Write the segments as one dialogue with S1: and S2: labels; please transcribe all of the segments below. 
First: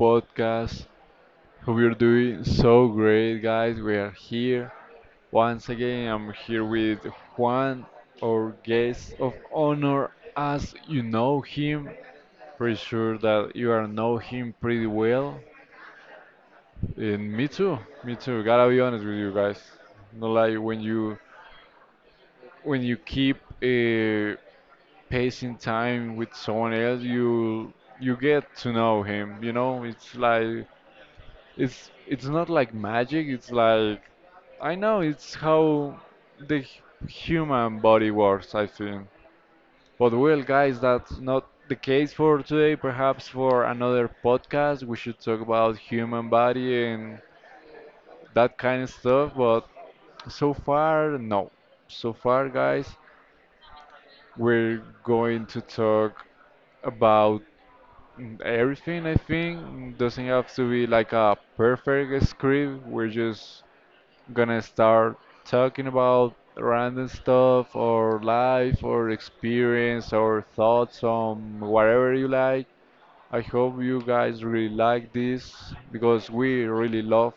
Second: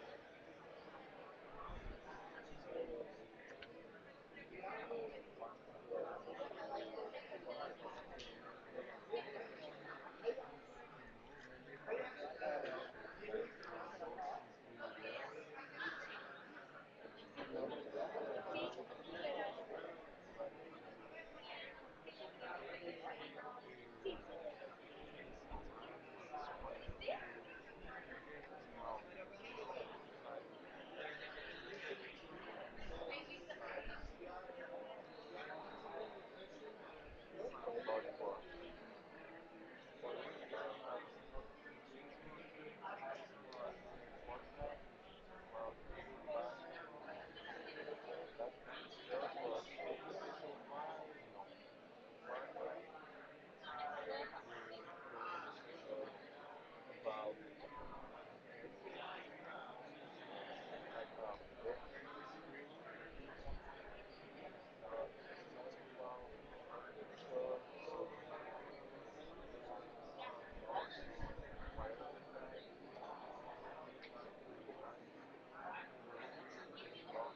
S1: podcast. Hope you're doing so great, guys. We are here once again. I'm here with Juan, our guest of honor, as you know him. Pretty sure that you are know him pretty well. And me too, me too. Gotta be honest with you guys. Not like when you keep uh, passing time with someone else, you get to know him. You know, it's like it's not like magic. It's like I know it's how the human body works. I think. But well, guys, that's not the case for today. Perhaps for another podcast, we should talk about human body and that kind of stuff. But so far, no. So far, guys, we're going to talk about everything, I think, doesn't have to be like a perfect script. We're just gonna start talking about random stuff or life or experience or thoughts on whatever you like. I hope you guys really like this because we really love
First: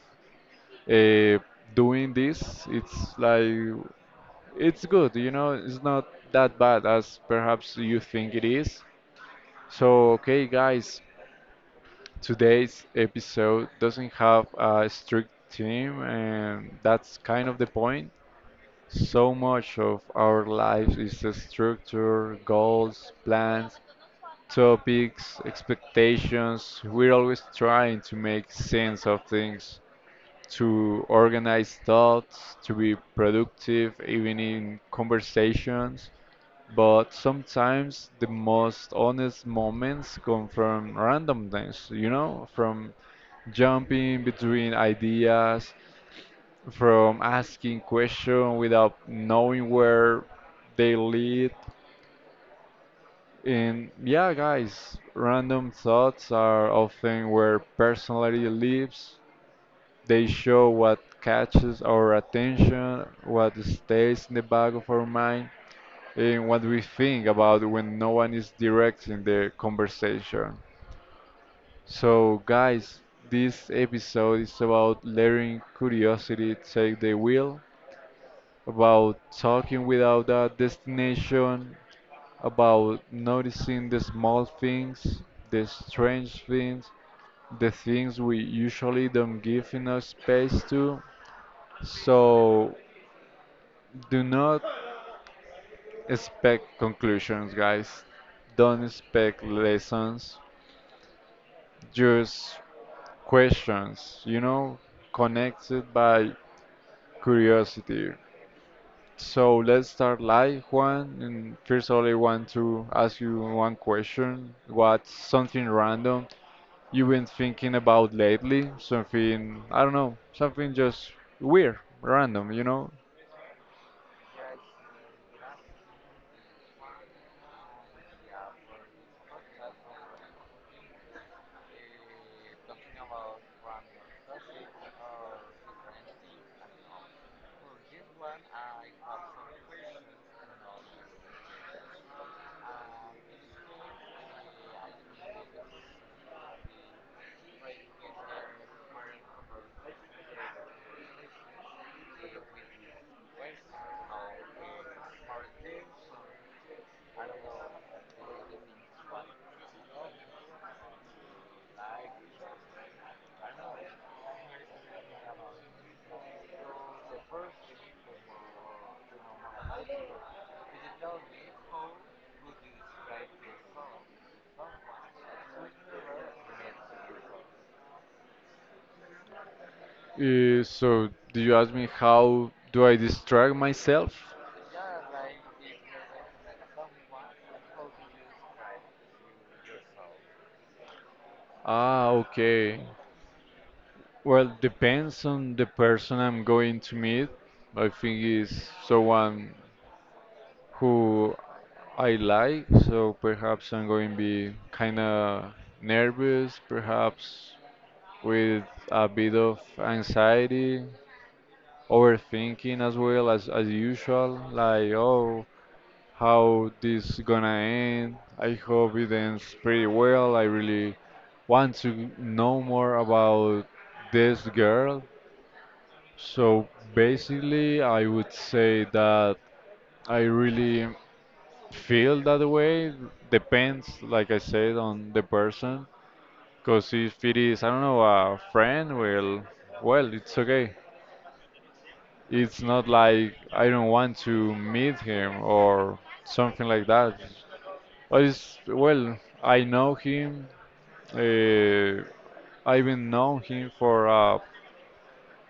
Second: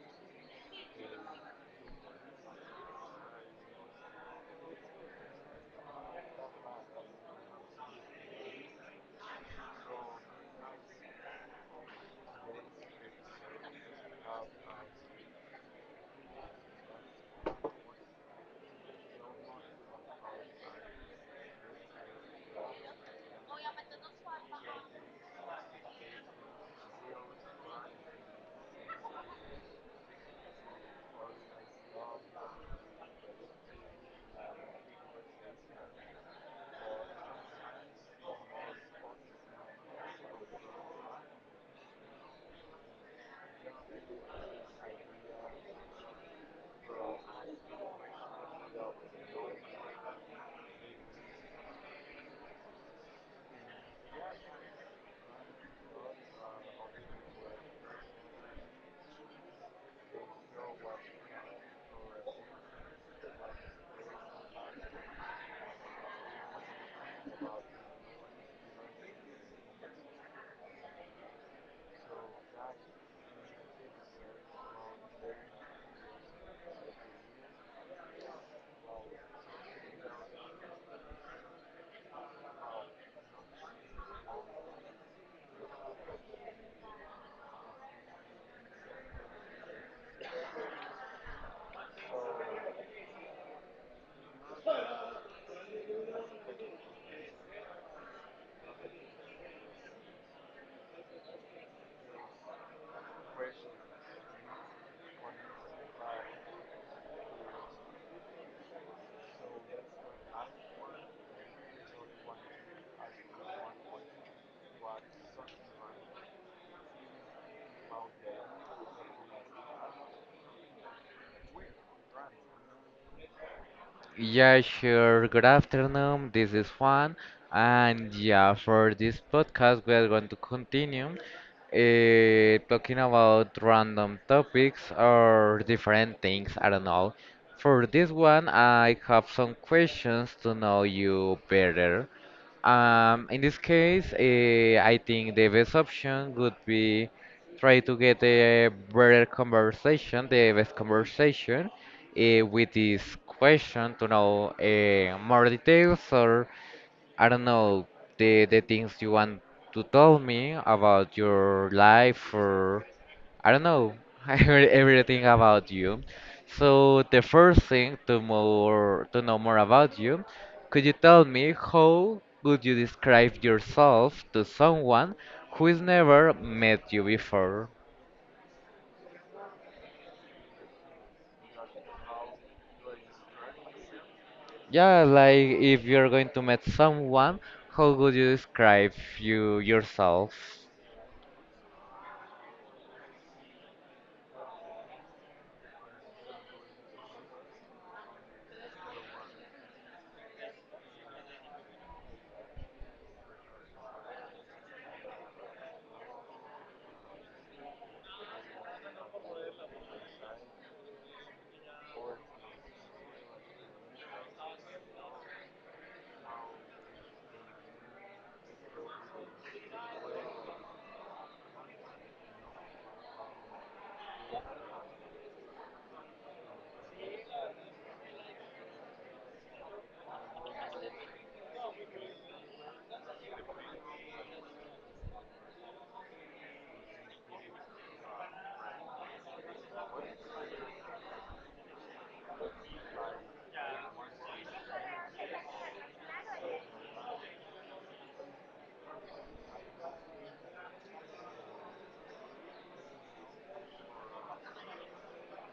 S1: uh, doing this. It's like, it's good, you know, it's not that bad as perhaps you think it is. So, okay, guys, today's episode doesn't have a strict theme, and that's kind of the point. So much of our lives is a structure, goals, plans, topics, expectations. We're always trying to make sense of things, to organize thoughts, to be productive, even in conversations, but sometimes the most honest moments come from randomness, you know, from jumping between ideas, from asking questions without knowing where they lead. And yeah, guys, random thoughts are often where personality lives. They show what catches our attention, what stays in the back of our mind, in what we think about when no one is directing the conversation. So, guys, this episode is about letting curiosity take the wheel, about talking without a destination, about noticing the small things, the strange things, the things we usually don't give enough space to. So, do not expect conclusions, guys. Don't expect lessons. Just questions, you know, connected by curiosity. So let's start live, Juan. And first of all, I want to ask you one question. What's something random you've been thinking about lately? Something, I don't know, something just weird, random, you know?
S2: Yeah, sure. Good afternoon. This is Juan, and yeah, for this podcast, we are going to continue talking about random topics or different things. I don't know. For this one, I have some questions to know you better. In this case, I think the best option would be try to get a better conversation, the best conversation with this question to know more details or I don't know the things you want to tell me about your life or I don't know everything about you. So the first thing to more to know more about you, could you tell me how would you describe yourself to someone who has never met you before?
S1: So, do you ask me how do I distract myself?
S2: Yeah, like if you're going to meet someone, how would you describe yourself?
S1: Ah, okay. Well, depends on the person I'm going to meet. I think it's someone who I like, so perhaps I'm going to be kind of nervous, perhaps with a bit of anxiety, overthinking as well as usual, like oh, how this gonna end? I hope it ends pretty well. I really want to know more about this girl. So basically, I would say that I really feel that way. Depends, like I said, on the person. Because if it is, I don't know, a friend, well, well, it's okay. It's not like I don't want to meet him or something like that. But it's, well, I know him. Uh, I've been known him for a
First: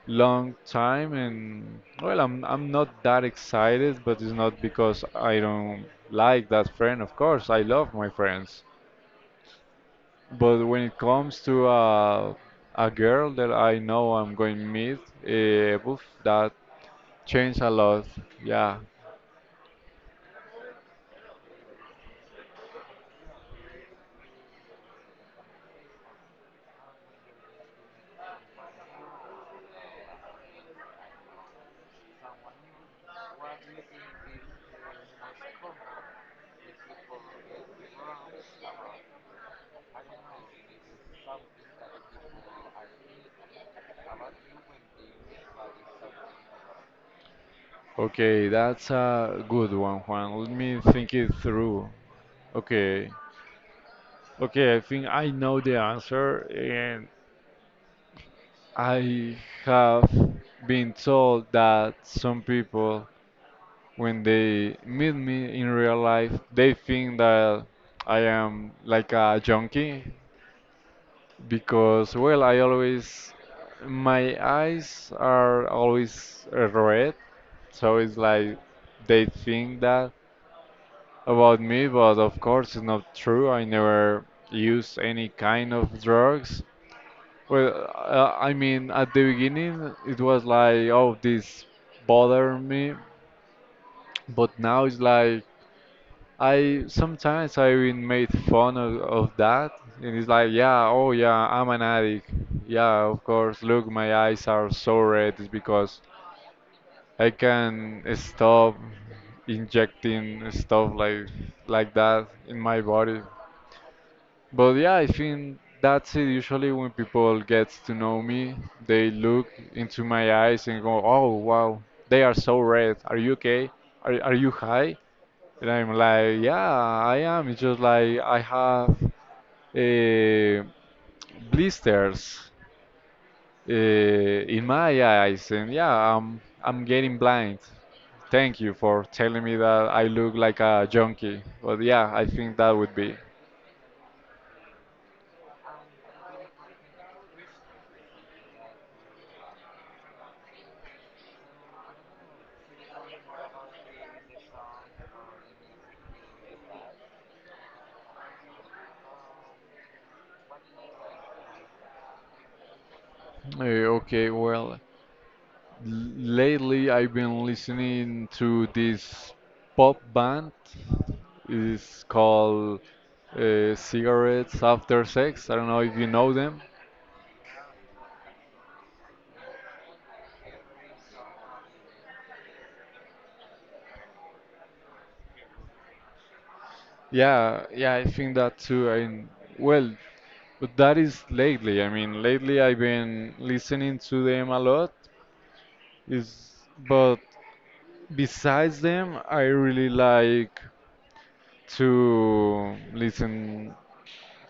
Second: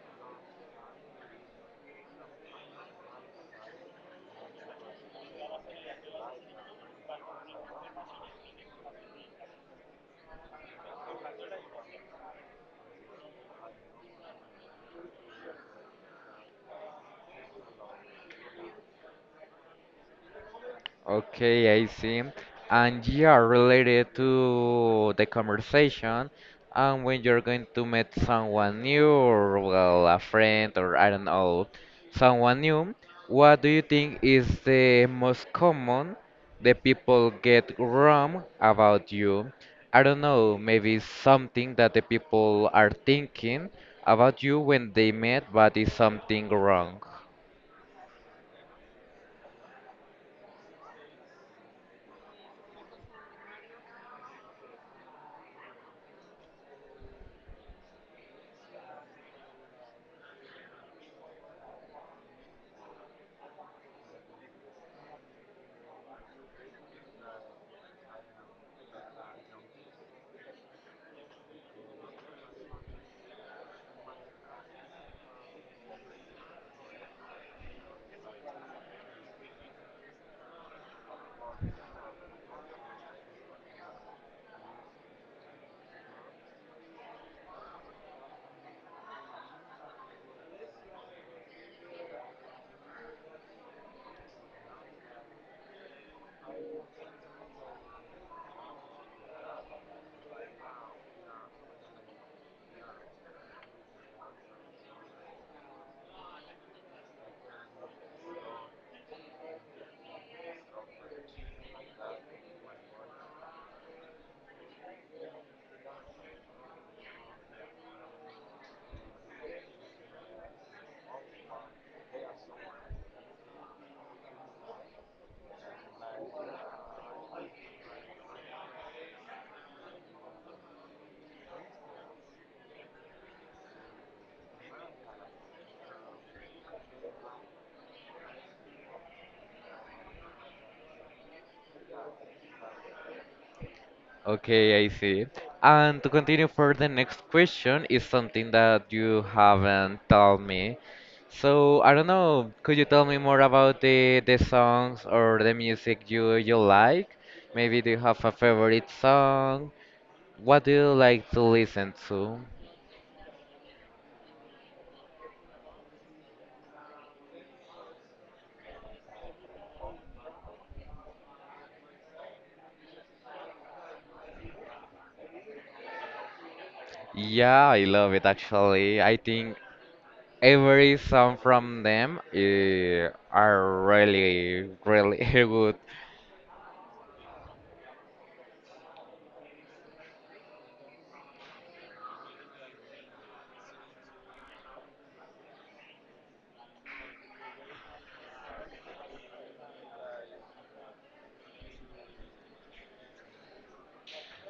S1: long time, and well, I'm not that excited, but it's not because I don't like that friend. Of course I love my friends, but when it comes to a girl that I know I'm going to meet, oof, that changed a lot, yeah.
S2: Okay, I see. And yeah, related to the conversation, and when you're going to meet someone new, or well, a friend, or I don't know, someone new, what do you think is the most common the people get wrong about you? I don't know, maybe something that the people are thinking about you when they met, but is something wrong.
S1: Okay, that's a good one, Juan. Let me think it through. Okay. Okay, I think I know the answer, and I have been told that some people, when they meet me in real life, they think that I am like a junkie because, well, I always, my eyes are always red, so it's like they think that about me, but of course it's not true. I never use any kind of drugs. Well, I mean, at the beginning it was like, oh, this bother me, but now it's like I sometimes I even made fun of that, and it's like, yeah, oh yeah, I'm an addict. Yeah, of course. Look, my eyes are so red. It's because I can stop injecting stuff like that in my body. But yeah, I think that's it. Usually, when people get to know me, they look into my eyes and go, "Oh wow, they are so red. Are you okay? Are you high?" And I'm like, yeah, I am. It's just like I have uh, blisters in my eyes, and yeah, I'm getting blind. Thank you for telling me that I look like a junkie. But yeah, I think that would be.
S2: Okay, I see. And to continue for the next question is something that you haven't told me. So I don't know, could you tell me more about the songs or the music you like? Maybe do you have a favorite song? What do you like to listen to?
S1: Okay, well, lately I've been listening to this pop band. It's called Cigarettes After Sex. I don't know if you know them.
S2: Yeah, I love it actually. I think every song from them are really, really good.
S1: Yeah, yeah, I think that too. I mean, well, but that is lately. I mean, lately I've been listening to them a lot. Is but besides them, I really like to listen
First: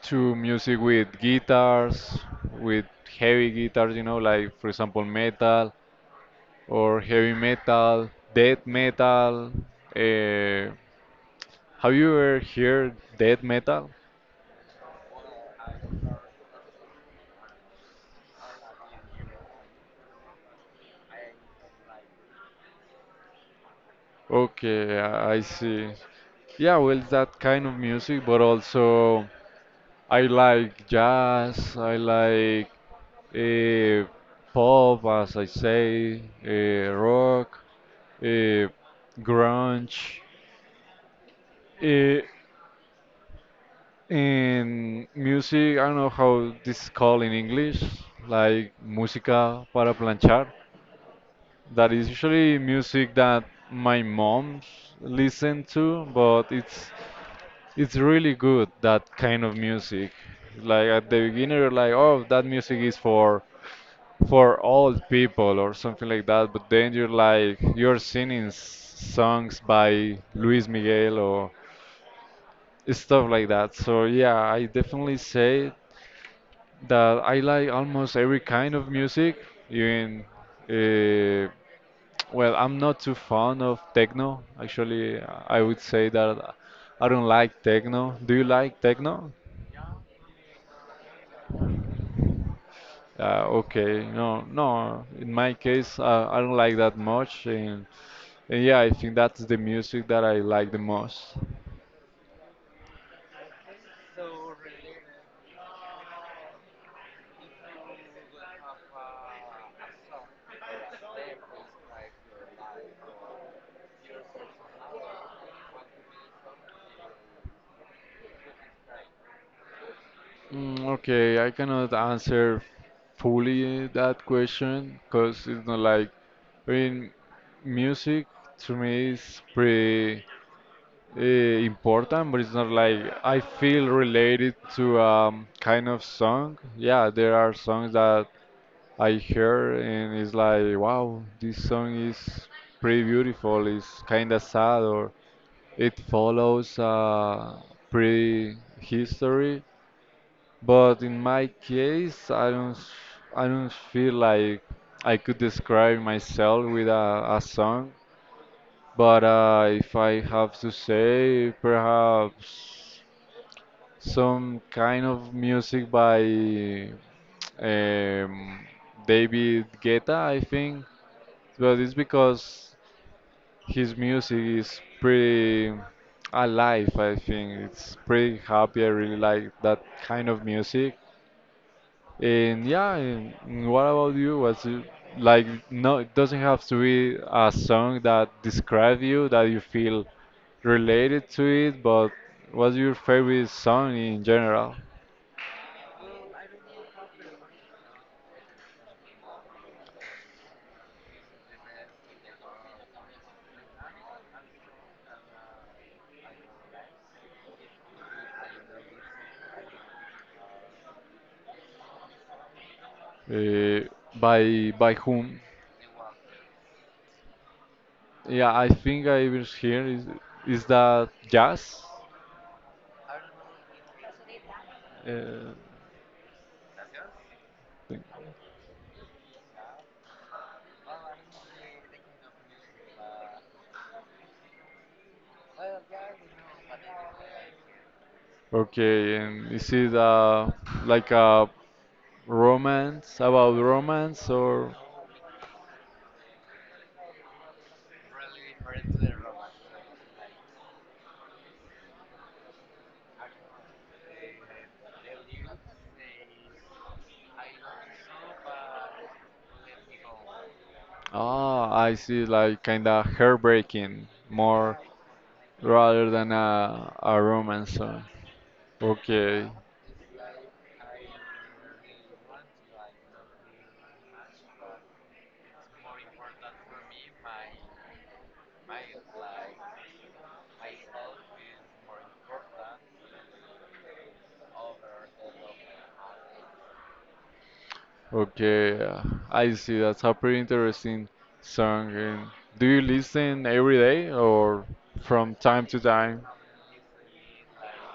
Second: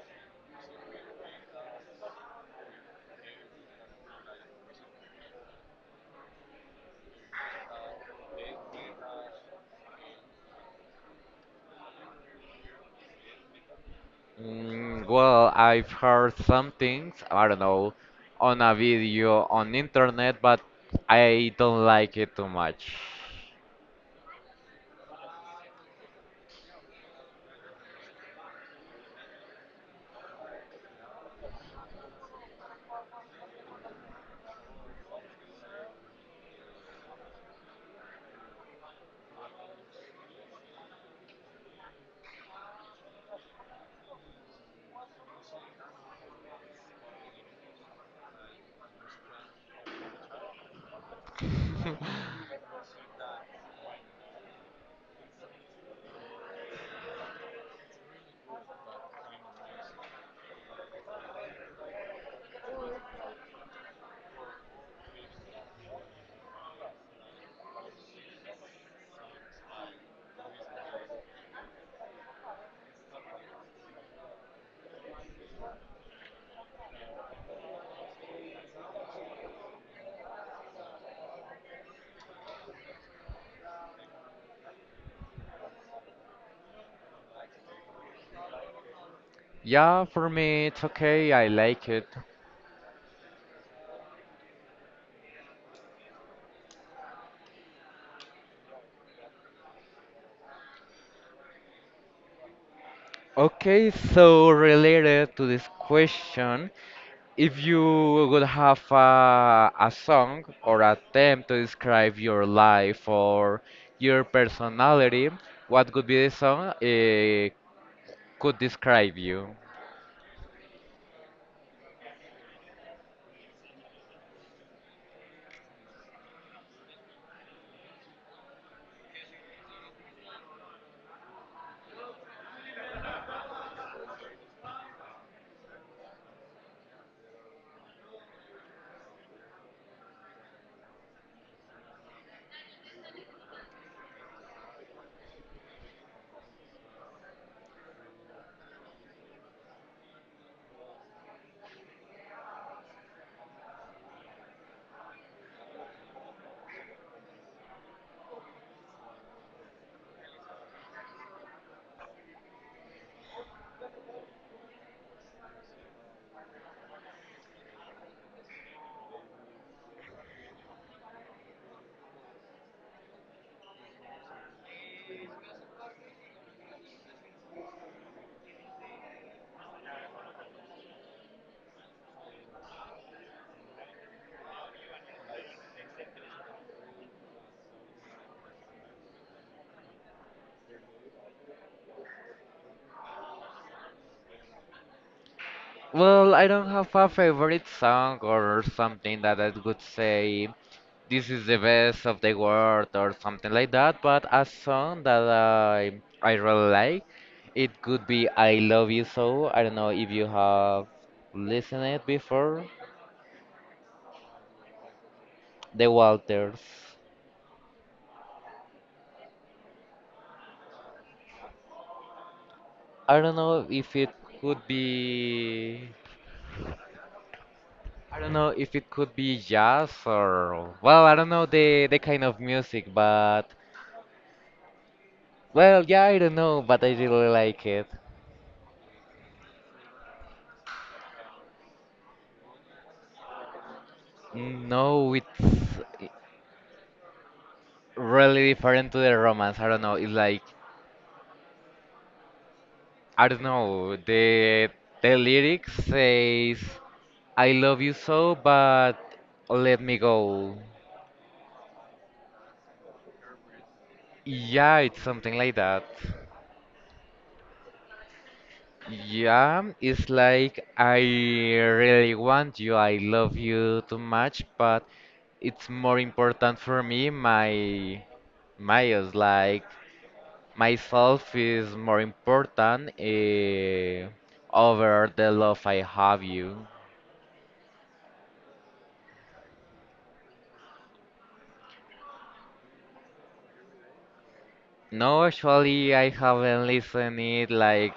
S1: to music with guitars, with heavy guitars, you know, like for example metal, or heavy metal, death metal. Uh, have you ever heard death metal?
S2: Mm, well, I've heard some things, I don't know, on a video on internet, but I don't like it too much.
S1: Okay, I see. Yeah, well, that kind of music, but also I like jazz, I like uh, pop, as I say, rock, uh, grunge, uh, and music, I don't know how this is called in English, like música para planchar. That is usually music that my mom listened to, but it's really good, that kind of music. Like at the beginning, you're like, oh, that music is for old people or something like that. But then you're like, you're singing songs by Luis Miguel or stuff like that. So yeah, I definitely say that I like almost every kind of music. Even uh, well, I'm not too fond of techno. Actually, I would say that I don't like techno. Do you like techno?
S2: Yeah, for me it's okay, I like it.
S1: Okay, no, no. In my case, I don't like that much, and yeah, I think that's the music that I like the most.
S2: Okay, so related to this question, if you would have a song or a theme to describe your life or your personality, what could be the song? It could describe you.
S1: Okay, I cannot answer fully that question because it's not like, I mean, music to me is pretty important, but it's not like I feel related to kind of song. Yeah, there are songs that I hear and it's like, wow, this song is pretty beautiful. It's kind of sad, or it follows a pretty history. But in my case, I don't feel like I could describe myself with a song. But if I have to say, perhaps some kind of music by um, David Guetta, I think. But it's because his music is pretty alive, I think. It's pretty happy. I really like that kind of music. And yeah, and what about you? Like no, it doesn't have to be a song that describes you, that you feel related to it, but what's your favorite song in general?
S2: Well, I don't have a favorite song or something that I would say this is the best of the world or something like that, but a song that I really like, it could be I Love You So. I don't know if you have listened it before.
S1: Uh, by whom?
S2: The Walters.
S1: Yeah, I think I was here. Is that jazz?
S2: I don't know if it could
S1: Uh,
S2: be I don't know if it could be jazz or well, I don't know the kind of music, but well, yeah, I don't know, but I really like it.
S1: Okay, and is it like a romance, or
S2: No, it's really different to the romance. I don't know. It's like I don't know. The lyrics says, "I love you so, but let me go."
S1: ah, I see, like kind of heartbreaking
S2: Yeah,
S1: more
S2: it's something like that.
S1: rather than a romance song. Okay,
S2: Yeah, it's like I really want you. I love you too much, but it's more important for me my myos like myself is more important over the love I have you.
S1: okay, I see. That's a pretty interesting song. And do you listen every day or
S2: No,
S1: from time to
S2: actually, I
S1: time?
S2: haven't listened it like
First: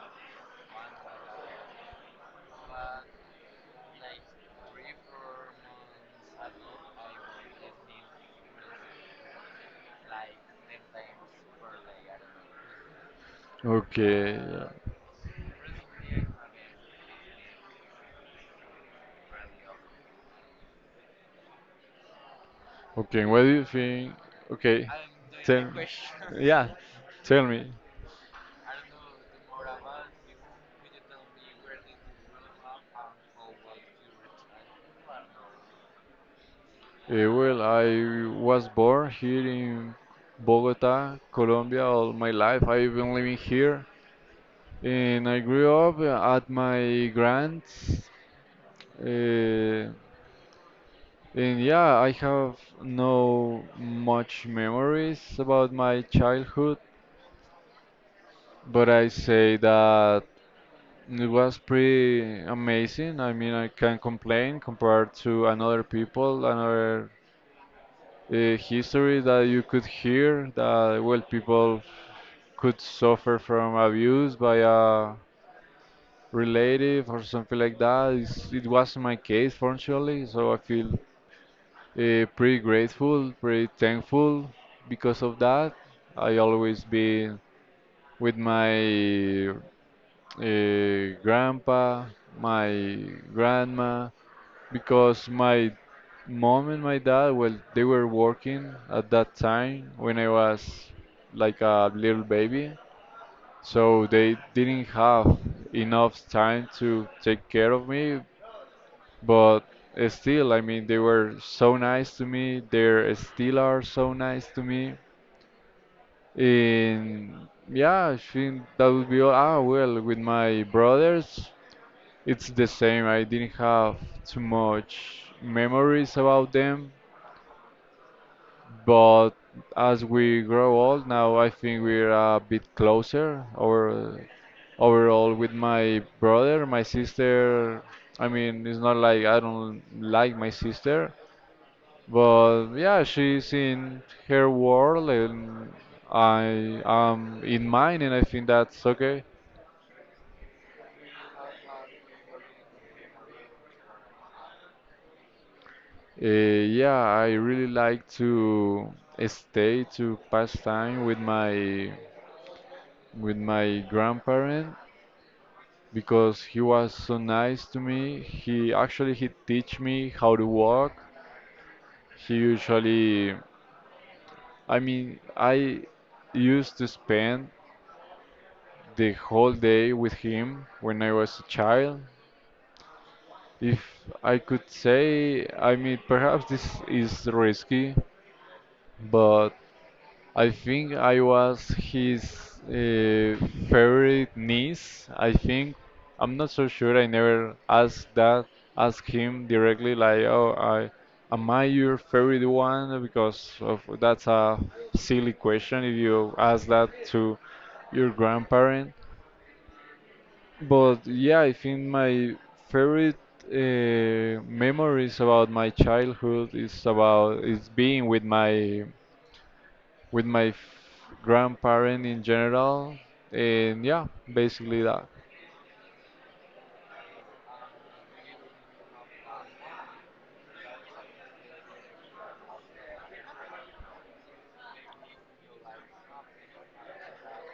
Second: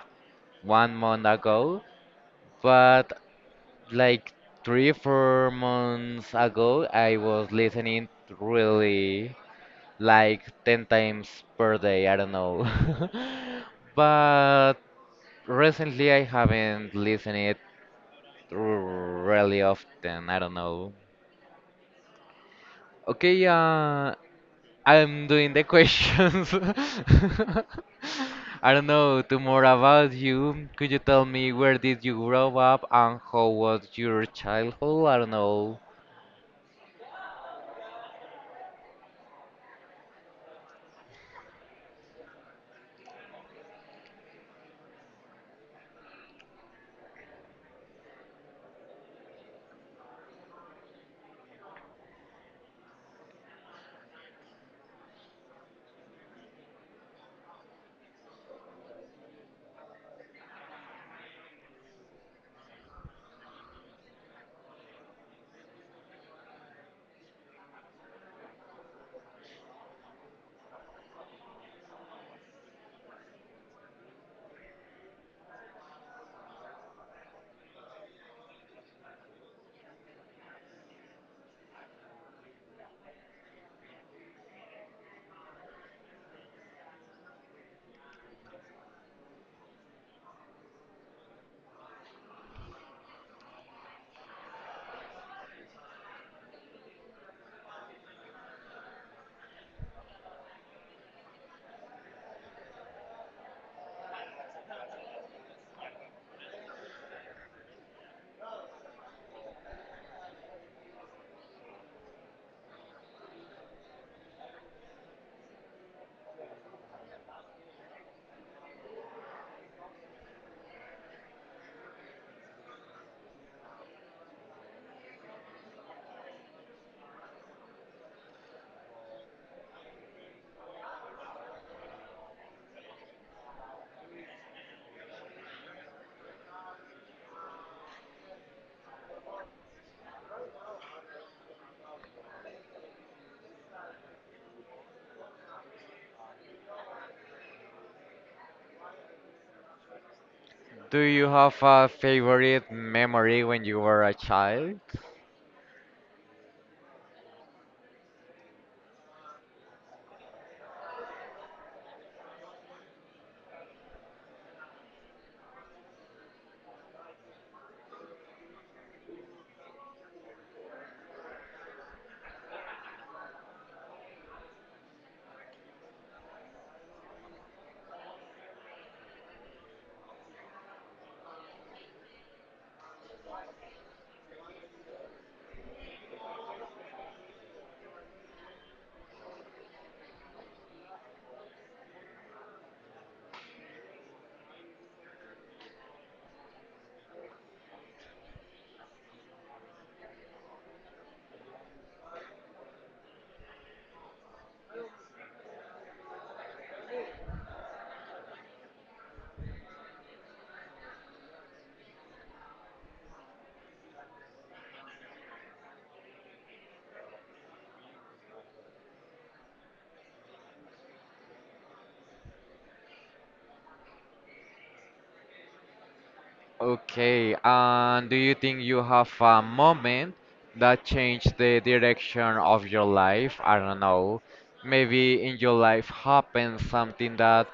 S2: one month ago, but like three, four months ago, I was listening really like 10 times per day. I don't know.
S1: Okay, yeah.
S2: But recently, I haven't listened it really often. I don't know.
S1: Okay. What
S2: Okay,
S1: do you think? Okay,
S2: I'm doing the
S1: tell.
S2: questions.
S1: Yeah, tell me.
S2: I don't know, to more about you. Could you tell me where did you grow up and how was your childhood? I don't know.
S1: Eh, well, I was born here in Bogota, Colombia, all my life. I've been living here, and I grew up at my grand's. Uh, and yeah, I have no much memories about my childhood, but I say that it was pretty amazing. I mean, I can't complain compared to another people, another history that you could hear, that well people could suffer from abuse by a relative or something like that. It's, it wasn't my case, fortunately, so I feel pretty grateful, pretty thankful because of that. I always been with my grandpa, my grandma, because my mom and my dad, well, they were working at that time when I was like a little baby. So they didn't have enough time to take care of me, but still, I mean, they were so nice to me. They still are so nice to me. And yeah, I think that would be all. Ah, well, with my brothers, it's the same. I didn't have too much memories about them, but as we grow old now, I think we're a bit closer. Or overall, with my brother, my sister. I mean, it's not like I don't like my sister, but yeah, she's in her world and I am in mine, and I think that's okay.
S2: Do you have a favorite memory when you were a child?
S1: Yeah, I really like to stay to pass time with my grandparent because he was so nice to me. He actually he teach me how to walk. He usually, I mean, I used to spend the whole day with him when I was a child. If I could say, I mean, perhaps this is risky, but I think I was his uh, favorite niece. I think I'm not so sure. I never asked that. Asked him directly, like, "Oh, I am I your favorite one?" Because of that's a silly question if you ask that to your grandparent. But yeah, I think my favorite memories about my childhood is about is being with with my f- grandparent in general, and yeah, basically that.
S2: Okay, and do you think you have a moment that changed the direction of your life? I don't know. Maybe in your life happened something that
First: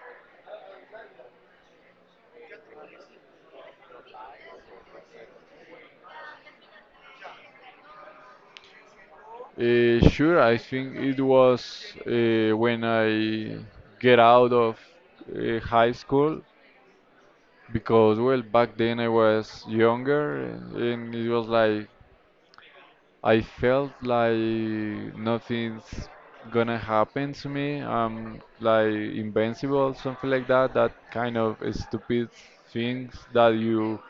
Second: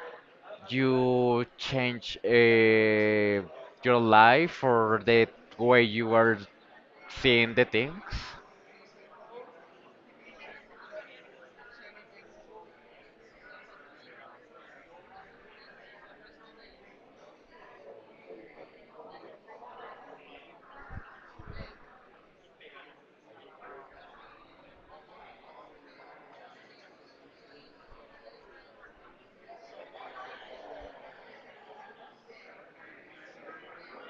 S2: you change your life or the way you are seeing the things?
S1: Sure, I think it was when I get out of high school because well back then I was younger and it was like I felt like nothing's gonna happen to me. I'm like invincible, something like that. That kind of stupid things that you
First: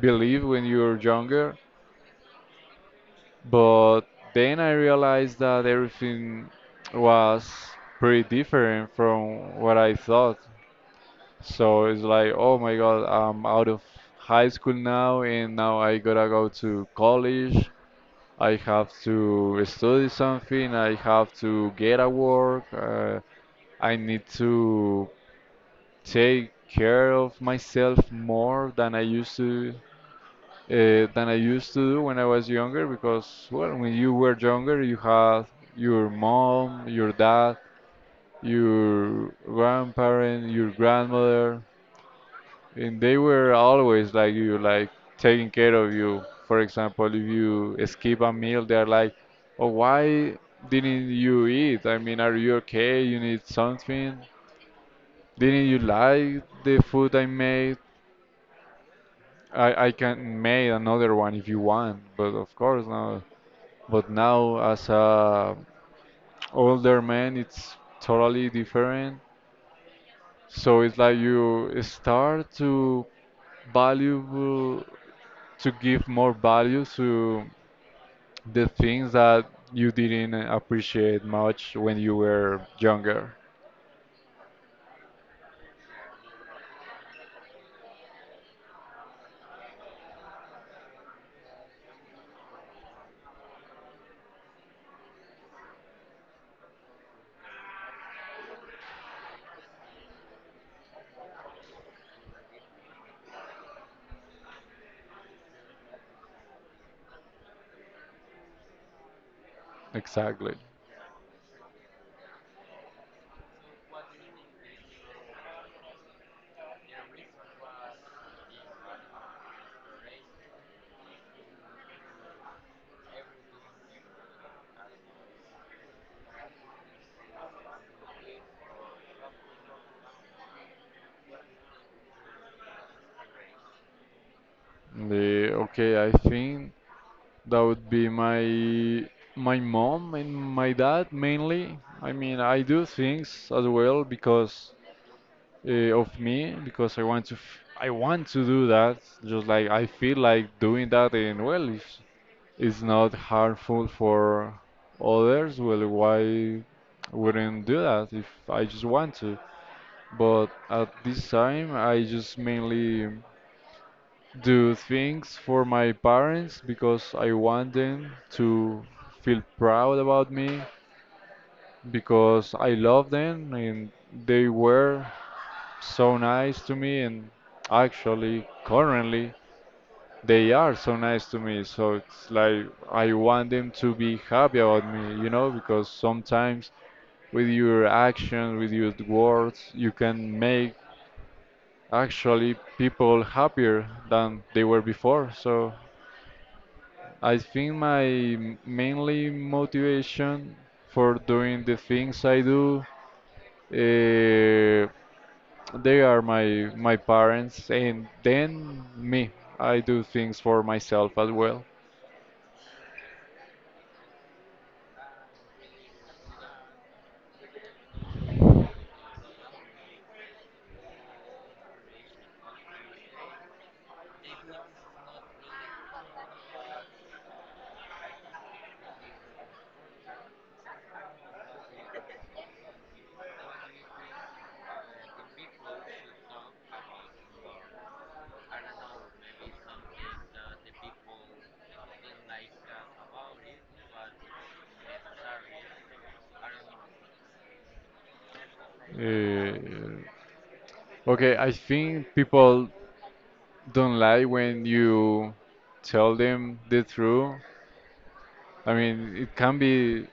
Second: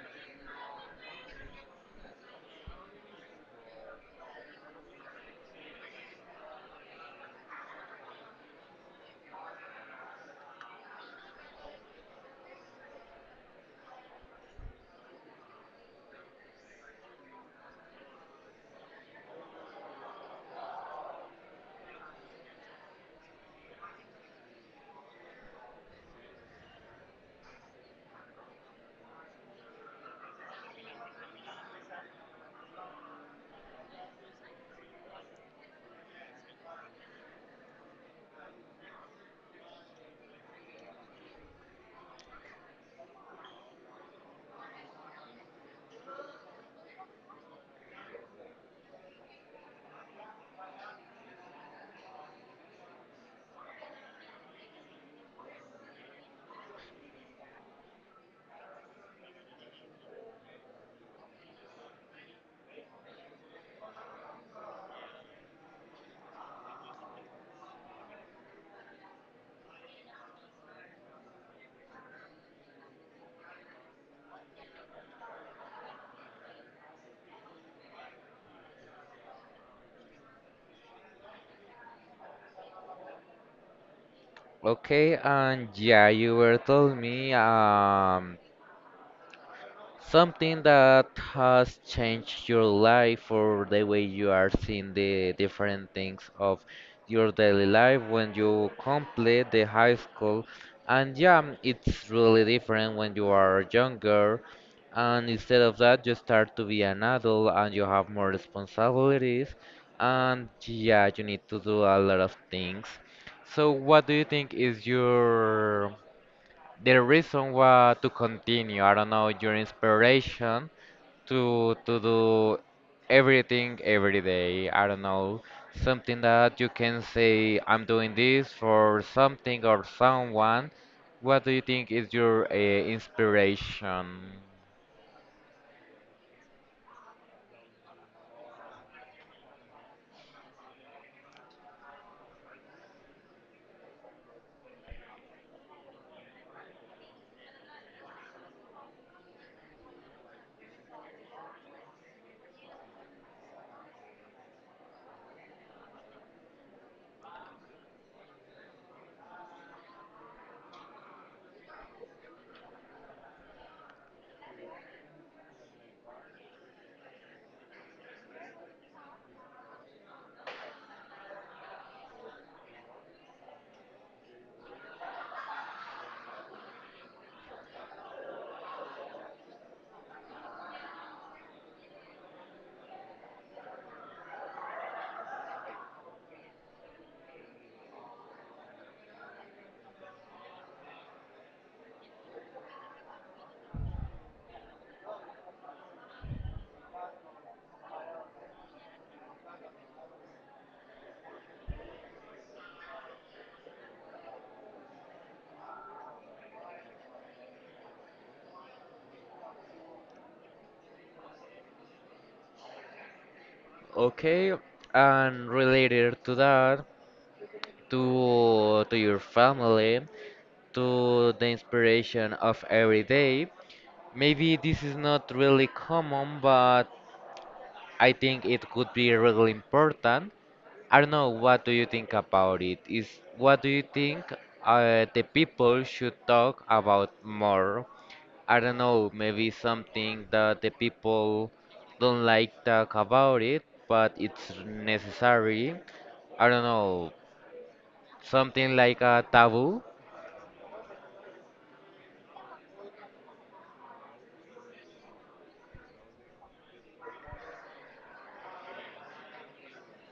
S1: believe when you're younger. But then I realized that everything was pretty different from what I thought. So it's like, oh my God, I'm out of high school now, and now I gotta go to college. I have to study something. I have to get a work. I need to take care of myself more than I used to do when I was younger because, well, when you were younger, you had your mom, your dad, your grandparent, your grandmother, and they were always like you, like taking care of you. For example, if you skip a meal, they're like, "Oh, why didn't you eat? I mean, are you okay? You need something? Didn't you like the food I made? I can make another one if you want, but of course, no. But now, as a older man, it's totally different. So it's like you start to valuable to give more value to the things that you didn't appreciate much when you were younger.
S2: Okay, and yeah, you were telling me something that has changed your life or the way you are seeing the different things of your daily life when you complete the high school. And yeah, it's really different when you are younger. And instead of that, you start to be an adult and you have more responsibilities. And
S1: Exactly.
S2: yeah, you need to do a lot of things. So, what do you think is your the reason was to continue. I don't know your inspiration to do everything every day. I don't know something that you can say I'm doing this for something or someone. What do you think is your inspiration?
S1: Okay, I think that would be my mom and my dad mainly. I mean, I do things as well because uh, of me because I want to do that just like I feel like doing that, and well, if it's not harmful for others, well, why wouldn't do that if I just want to, but at this time I just mainly do things for my parents because I want them to feel proud about me because I love them, and they were so nice to me, and actually currently they are so nice to me. So it's like I want them to be happy about me, you know, because sometimes with your action, with your words, you can make actually people happier than they were before. So I think mainly motivation for doing the things I do uh. They are my parents, and then me. I do things for myself as well.
S2: Okay, and related to that, to your family, to the inspiration of every day. Maybe this is not really common, but I think it could be really important. I don't know, what do you think about it? Is what do you think the people should talk about more? I don't know, maybe something that the people don't like talk about it, but it's necessary. I don't know, something like a taboo.
S1: Uh, okay, I think people don't lie when you tell them the truth. I mean, it can be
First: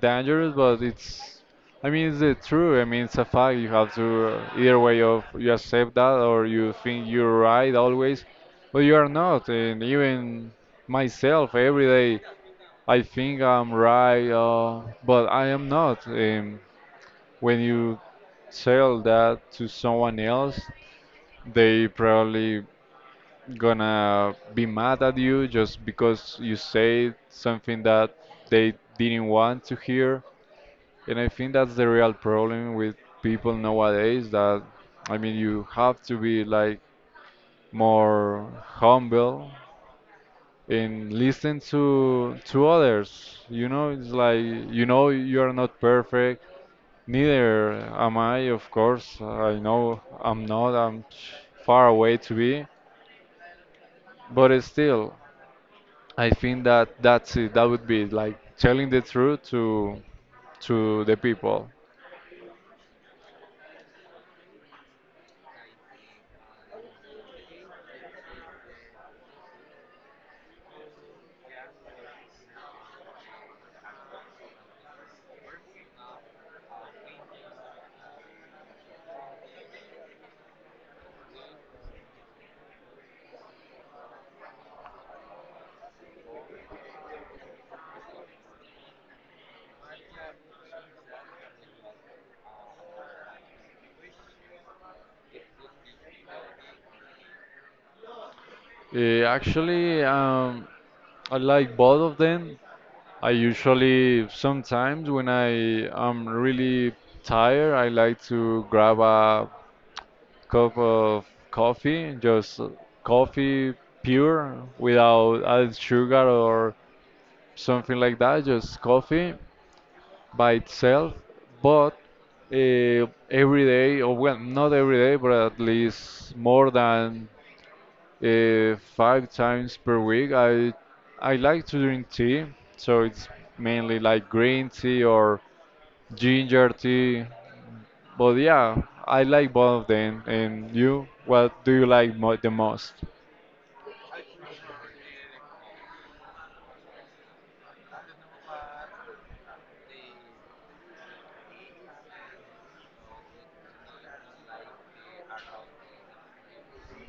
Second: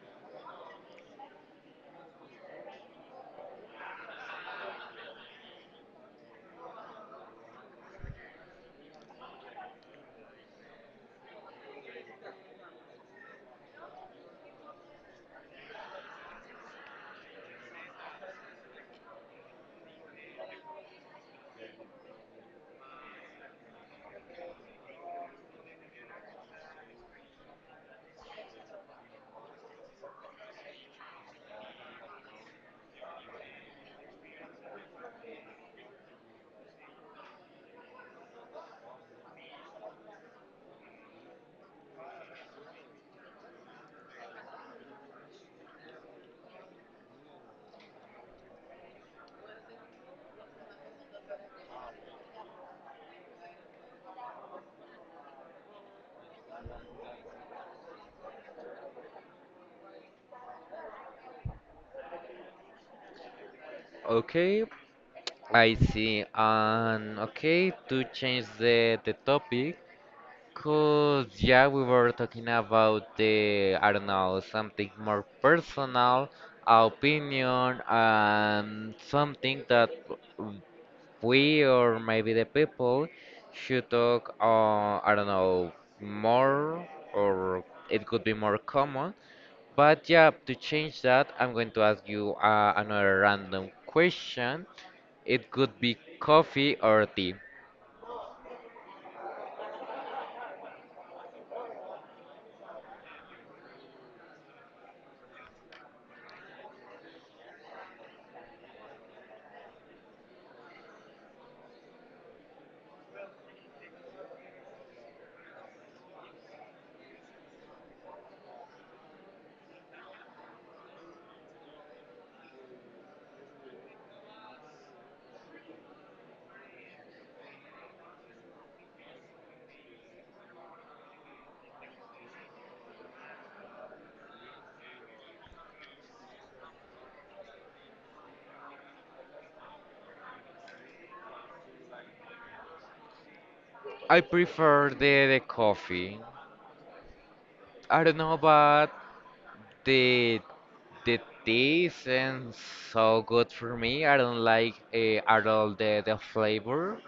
S1: dangerous, but it's. I mean, it's the truth. I mean, it's a fact. You have to either way of you accept that or you think you're right always, but you are not. And even myself every day I think I'm right, but I am not. When you sell that to someone else, they probably gonna be mad at you just because you say something that they didn't want to hear. And I think that's the real problem with people nowadays that, I mean, you have to be like more humble and listen to others. You know, it's like you know you are not perfect. Neither am I, of course. I know I'm not. I'm far away to be, but it's still, I think that that's it. That would be like telling the truth to the people.
S2: Okay, I see. And okay, to change the topic, cause yeah, we were talking about the I don't know something more personal opinion and something that w- we or maybe the people should talk I don't know more or it could be more common. But yeah, to change that, I'm going to ask you another random question. It could be coffee or tea.
S1: Eh, actually, um, I like both of them. I usually sometimes when I am really tired, I like to grab a cup of coffee, just coffee pure without added sugar or something like that, just coffee by itself. But every day, or well, not every day, but at least more than five times per week, I like to drink tea. So it's mainly like green tea or ginger tea, but yeah, I like both of them. And you, what do you like mo the most?
S2: I prefer the coffee. I don't know, but The the taste isn't so good for me. I don't like at all the flavor.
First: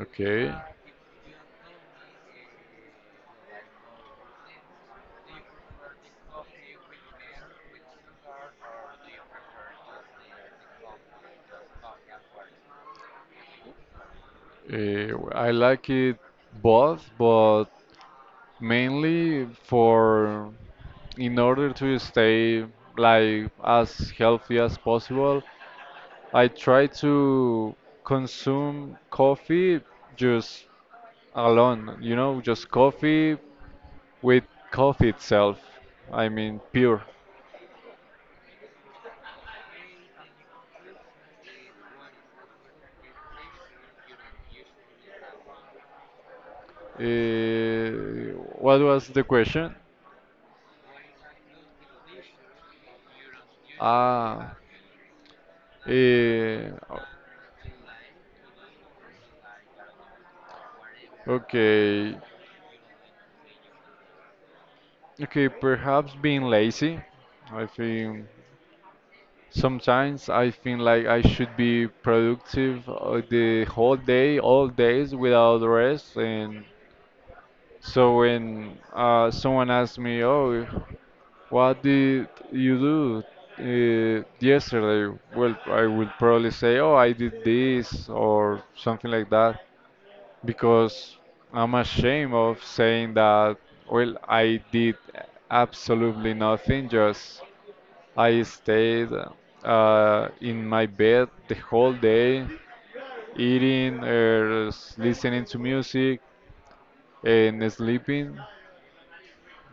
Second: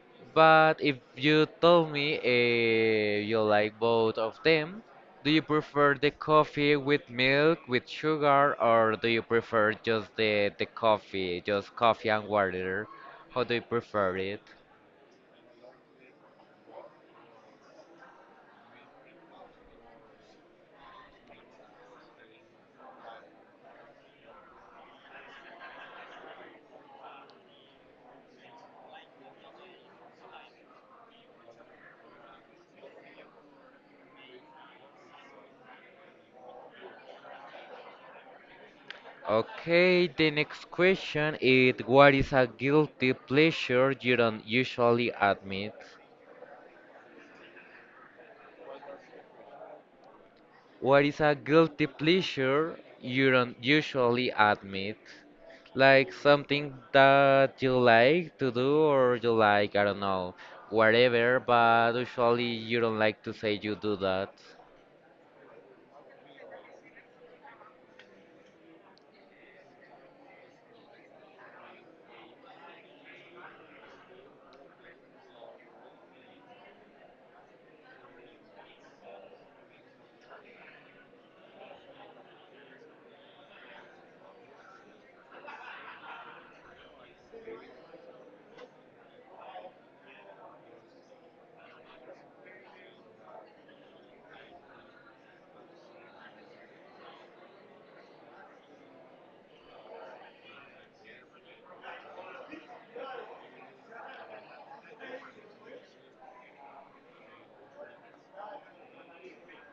S1: Okay,
S2: But if you told me you like both of them, do you prefer the coffee with milk, with sugar, or do you prefer just the coffee, just coffee and water? How do you prefer it?
S1: I like it both, but mainly for in order to stay like as healthy as possible, I try to consume coffee just alone, you know, just coffee with coffee itself. I mean, pure.
S2: Okay, the next question is what is a guilty pleasure you don't usually admit?
S1: Uh, what was the question?
S2: What is a guilty pleasure you don't usually
S1: Ah,
S2: admit? Like
S1: eh,
S2: something that you like to do or you like, I don't know, whatever, but
S1: okay.
S2: usually you don't like to say you do that.
S1: Okay, perhaps being lazy. I think sometimes I feel like I should be productive the whole day, all days without rest. And so when someone asks me, "Oh, what did you do yesterday?" Well, I would probably say, "Oh, I did this" or something like that, because I'm ashamed of saying that, well, I did absolutely nothing, just I stayed in my bed the whole day, eating, listening to music, and sleeping.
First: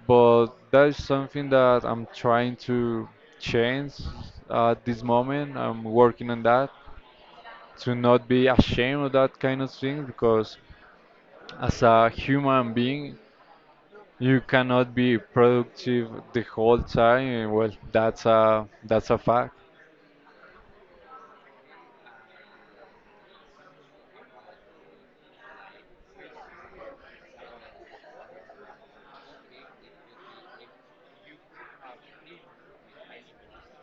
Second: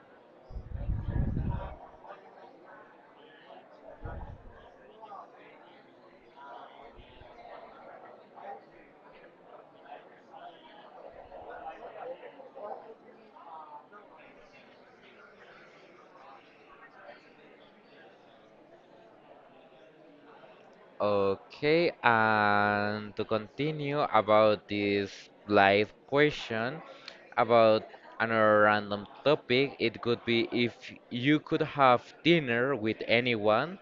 S1: But that's something that I'm trying to change at this moment. I'm working on that to not be ashamed of that kind of thing because as a human being you cannot be productive the whole time. And well, that's a fact.
S2: Okay, and to continue about this live question about another random topic, it could be if you could have dinner with anyone,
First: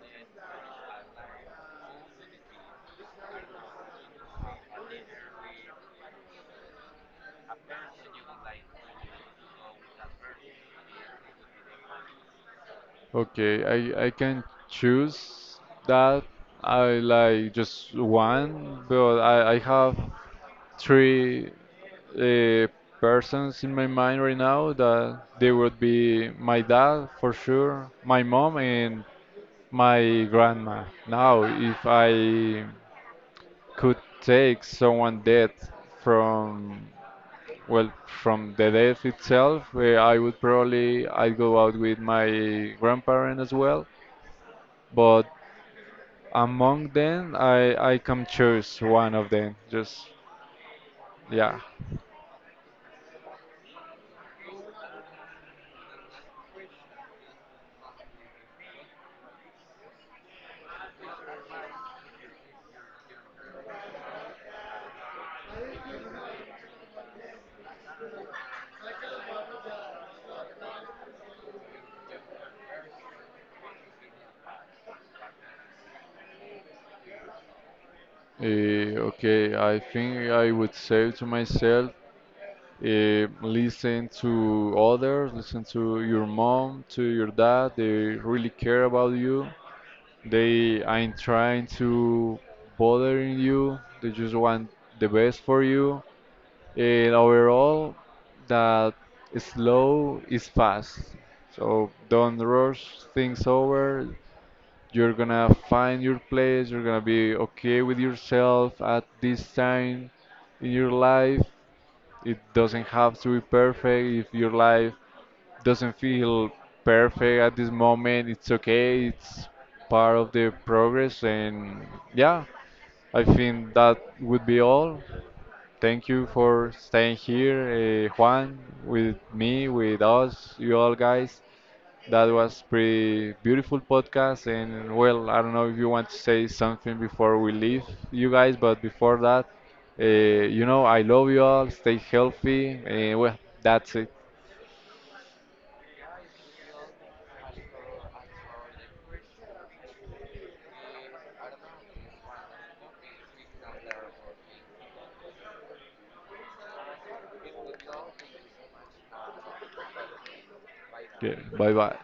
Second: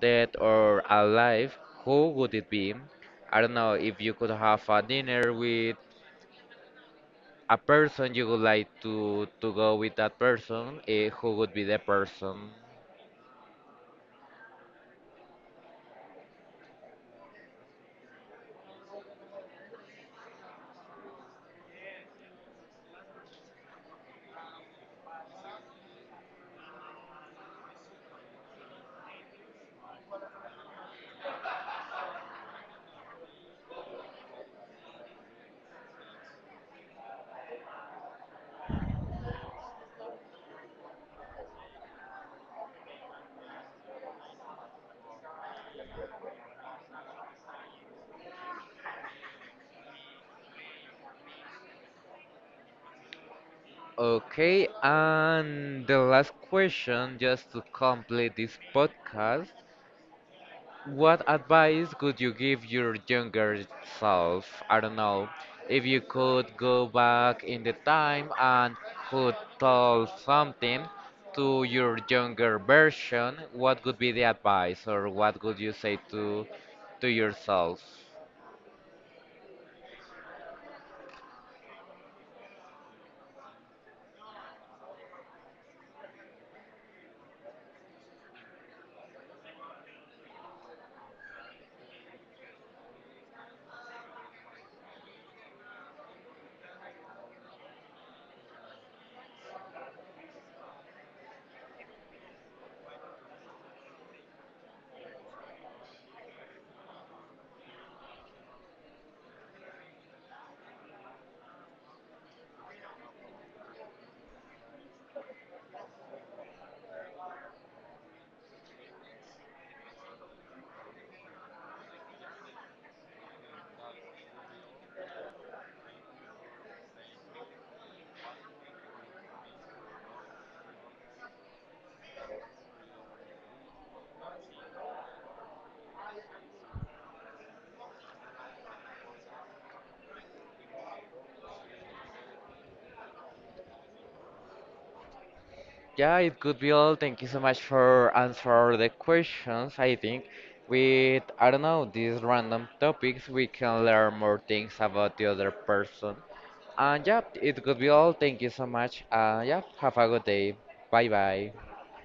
S2: dead or alive, who would it be? I don't know if you could have a dinner with a person you would like to go with that person, who would be the person?
S1: Okay, I can choose that. I like just one, but I have three uh, persons in my mind right now that they would be my dad for sure, my mom and my grandma. Now, if I could take someone dead from, well, from the death itself, I would probably I'd go out with my grandparents as well, but among them, I can choose one of them. Just yeah.
S2: Okay, and the last question, just to complete this podcast, what advice would you give your younger self? I don't know, if you could go back in the time and could tell something to your younger version, what would be the advice or what would you say to yourself?
S1: Okay, I think I would say to myself, listen to others, listen to your mom, to your dad. They really care about you. They ain't trying to bothering you. They just want the best for you. And overall, that slow is fast. So don't rush things over. You're gonna find your place. You're gonna be okay with yourself at this time in your life. It doesn't have to be perfect. If your life doesn't feel perfect at this moment, it's okay. It's part of the progress. And yeah, I think that would be all. Thank you for staying here, Juan, with me, with us, you all guys. That was pretty beautiful podcast. And well, I don't know if you want to say something before we leave you guys, but before that, uh, you know, I love you all. Stay healthy. And well, that's it.
S2: Yeah, it could be all. Thank you so much for answer the questions. I think with I don't know these random topics we can learn more things about the other person. And yeah, it could be all. Thank you so much. Yeah, have a good day. Bye
S1: Yeah,
S2: bye.
S1: bye bye.